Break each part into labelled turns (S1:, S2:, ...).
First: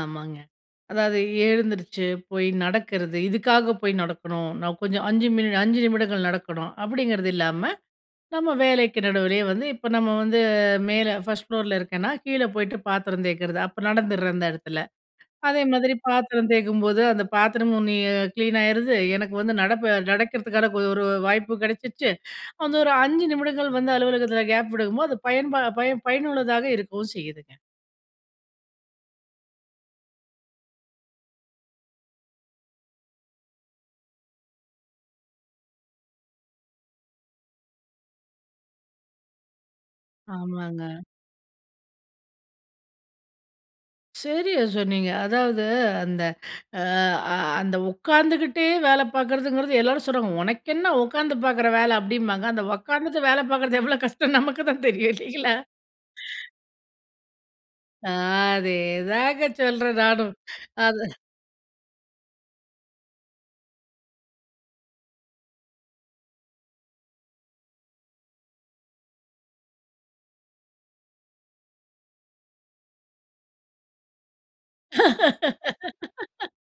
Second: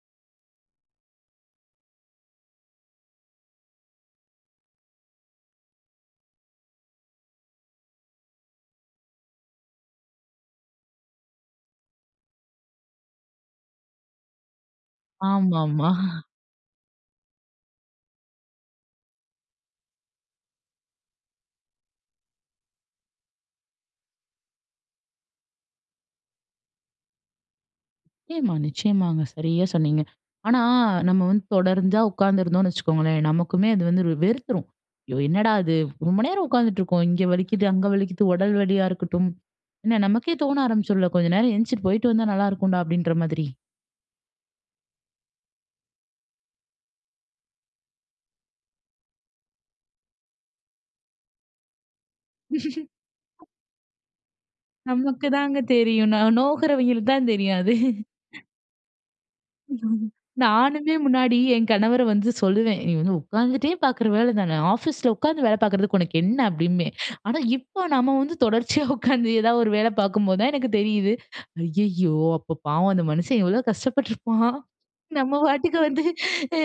S1: ஆமாங்க. அதாவது எழுந்துருச்சு போய் நடக்கிறது. இதுக்காக போய் நடக்கணும், நான் கொஞ்சம் 5 மினி 5 நிமிடங்கள் நடக்கணும், அப்பிடிங்கிறது இல்லாம, நம்ம வேலைக்கு நடுவிலேயே வந்து, இப்போ நம்ம வந்து மேல, ஃபர்ஸ்ட் ஃப்ளோர்ல இருக்கேன்னா, கீழ போய்ட்டு பாத்திரம் தேய்க்கிறது. அப்ப நடந்துடுறேன், அந்த இடத்துல. அதே
S2: ஆமாமா.
S1: மாதிரி பாத்திரம் தேய்க்கும்போது, அந்த பாத்திரமும் நீ கிளீன் ஆயிருது, எனக்கு வந்து நடப்ப நடக்கிறதுக்கான கொ ஒரு வாய்ப்பும் கிடைச்சிடுச்சு, அந்த ஒரு 5 நிமிடங்கள் வந்து அலுவலகத்தில கேப் விடுக்கும்போது, அது பயன்பா பயன் பயனுள்ளதாக இருக்கவும் செய்யுதுங்க.
S2: நிச்சயமா, நிச்சயமாங்க சரியா சொன்னீங்க. ஆனா, நம்ம வந்து தொடர்ந்து உட்கார்ந்திருந்தோம்ன்னு வைச்சுக்கோங்களேன், நமக்குமே அது வந்து வெறு வெறுத்துரும். "ஐயோ! என்னடா அது. ரொம்ப நேரம் உட்கார்ந்துட்டு இருக்கோம். இங்க வலிக்கிது, அங்க வலிக்கிது." உடல் வலியா இருக்கட்டும். என்ன நமக்கே தோன
S1: ஆமாங்க.
S2: ஆரம்பிச்சிரும்ல. "கொஞ்சம் நேரம் எந்திச்சு போய்ட்டு வந்தா நல்லா இருக்கும்டா" அப்டின்ற மாதிரி.
S1: சரியா சொன்னீங்க. அதாவது அந்த அ அ அந்த உட்காந்துகிட்டே வேலை பார்க்கறதுங்கிறது, எல்லாரும் சொல்றாங்க. "உனக்கென்ன உக்காந்து பாக்குற வேலை." அப்படீம்பாங்க. அந்த உட்காந்துட்டு வேலை பாக்கறது எவ்வளோ கஷ்டம்னு நமக்குதான் தெரியும்.
S2: நமக்கு
S1: இல்லைங்களா?
S2: தாங்க தெரியும். நா நோகுறவைங்களுக்கு தான் தெரியும் அது.
S1: அ அதேதாங்க சொல்றேன் நானும்.
S2: நானுமே
S1: அது
S2: முன்னாடி என் கணவர வந்து சொல்லுவேன். "நீ வந்து உட்கார்ந்துட்டே பாக்கிற வேலை தான. ஆஃபீஸில உட்கார்ந்து வேலை பார்க்கிறதுக்கு உனக்கு என்ன?" அப்படின்பேன். ஆனா, இப்போ நம்ம வந்து தொடர்ச்சியா உட்கார்ந்து, ஏதாவது ஒரு வேலை பாக்கும்போது தான் எனக்கு தெரியுது. ஐயயோ! அப்போ பாவம் அந்த மனுஷன். எவ்வளோ கஷ்டப்பட்டுருப்பான். நம்ம பாட்டுக்கு வந்து, அ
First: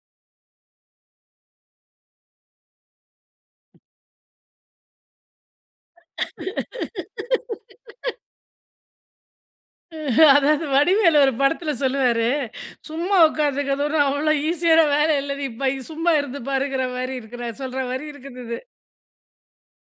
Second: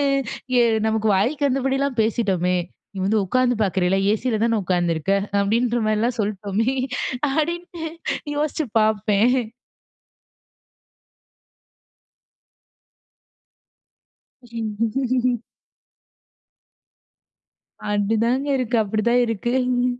S2: எ நமக்கு வாய்க்கு வந்தபடிலாம் பேசிட்டோமே. "நீ வந்து உட்காந்து பார்க்குறேல்ல. ஏசில தான உட்கார்ந்துருக்க." அப்படின்றமாரிலாம் சொல்லிட்டோமே அப்டின்ட்டு யோசிச்சு பாப்பேன்.
S1: அதாவது வடிவேலு ஒரு படத்துல சொல்லுவாரு. சும்மா உக்காந்திருக்கறது ஒண்ணும் அவ்வளோ ஈசியான வேலை இல்ல. நீ இப்ப இ சும்மா இருந்து பாருங்கற மாரி இருக்கு. நான் சொல்ற மாரி இருக்குது
S2: அப்டிதாங்க
S1: இது.
S2: இருக்கு. அப்படிதான் இருக்கு.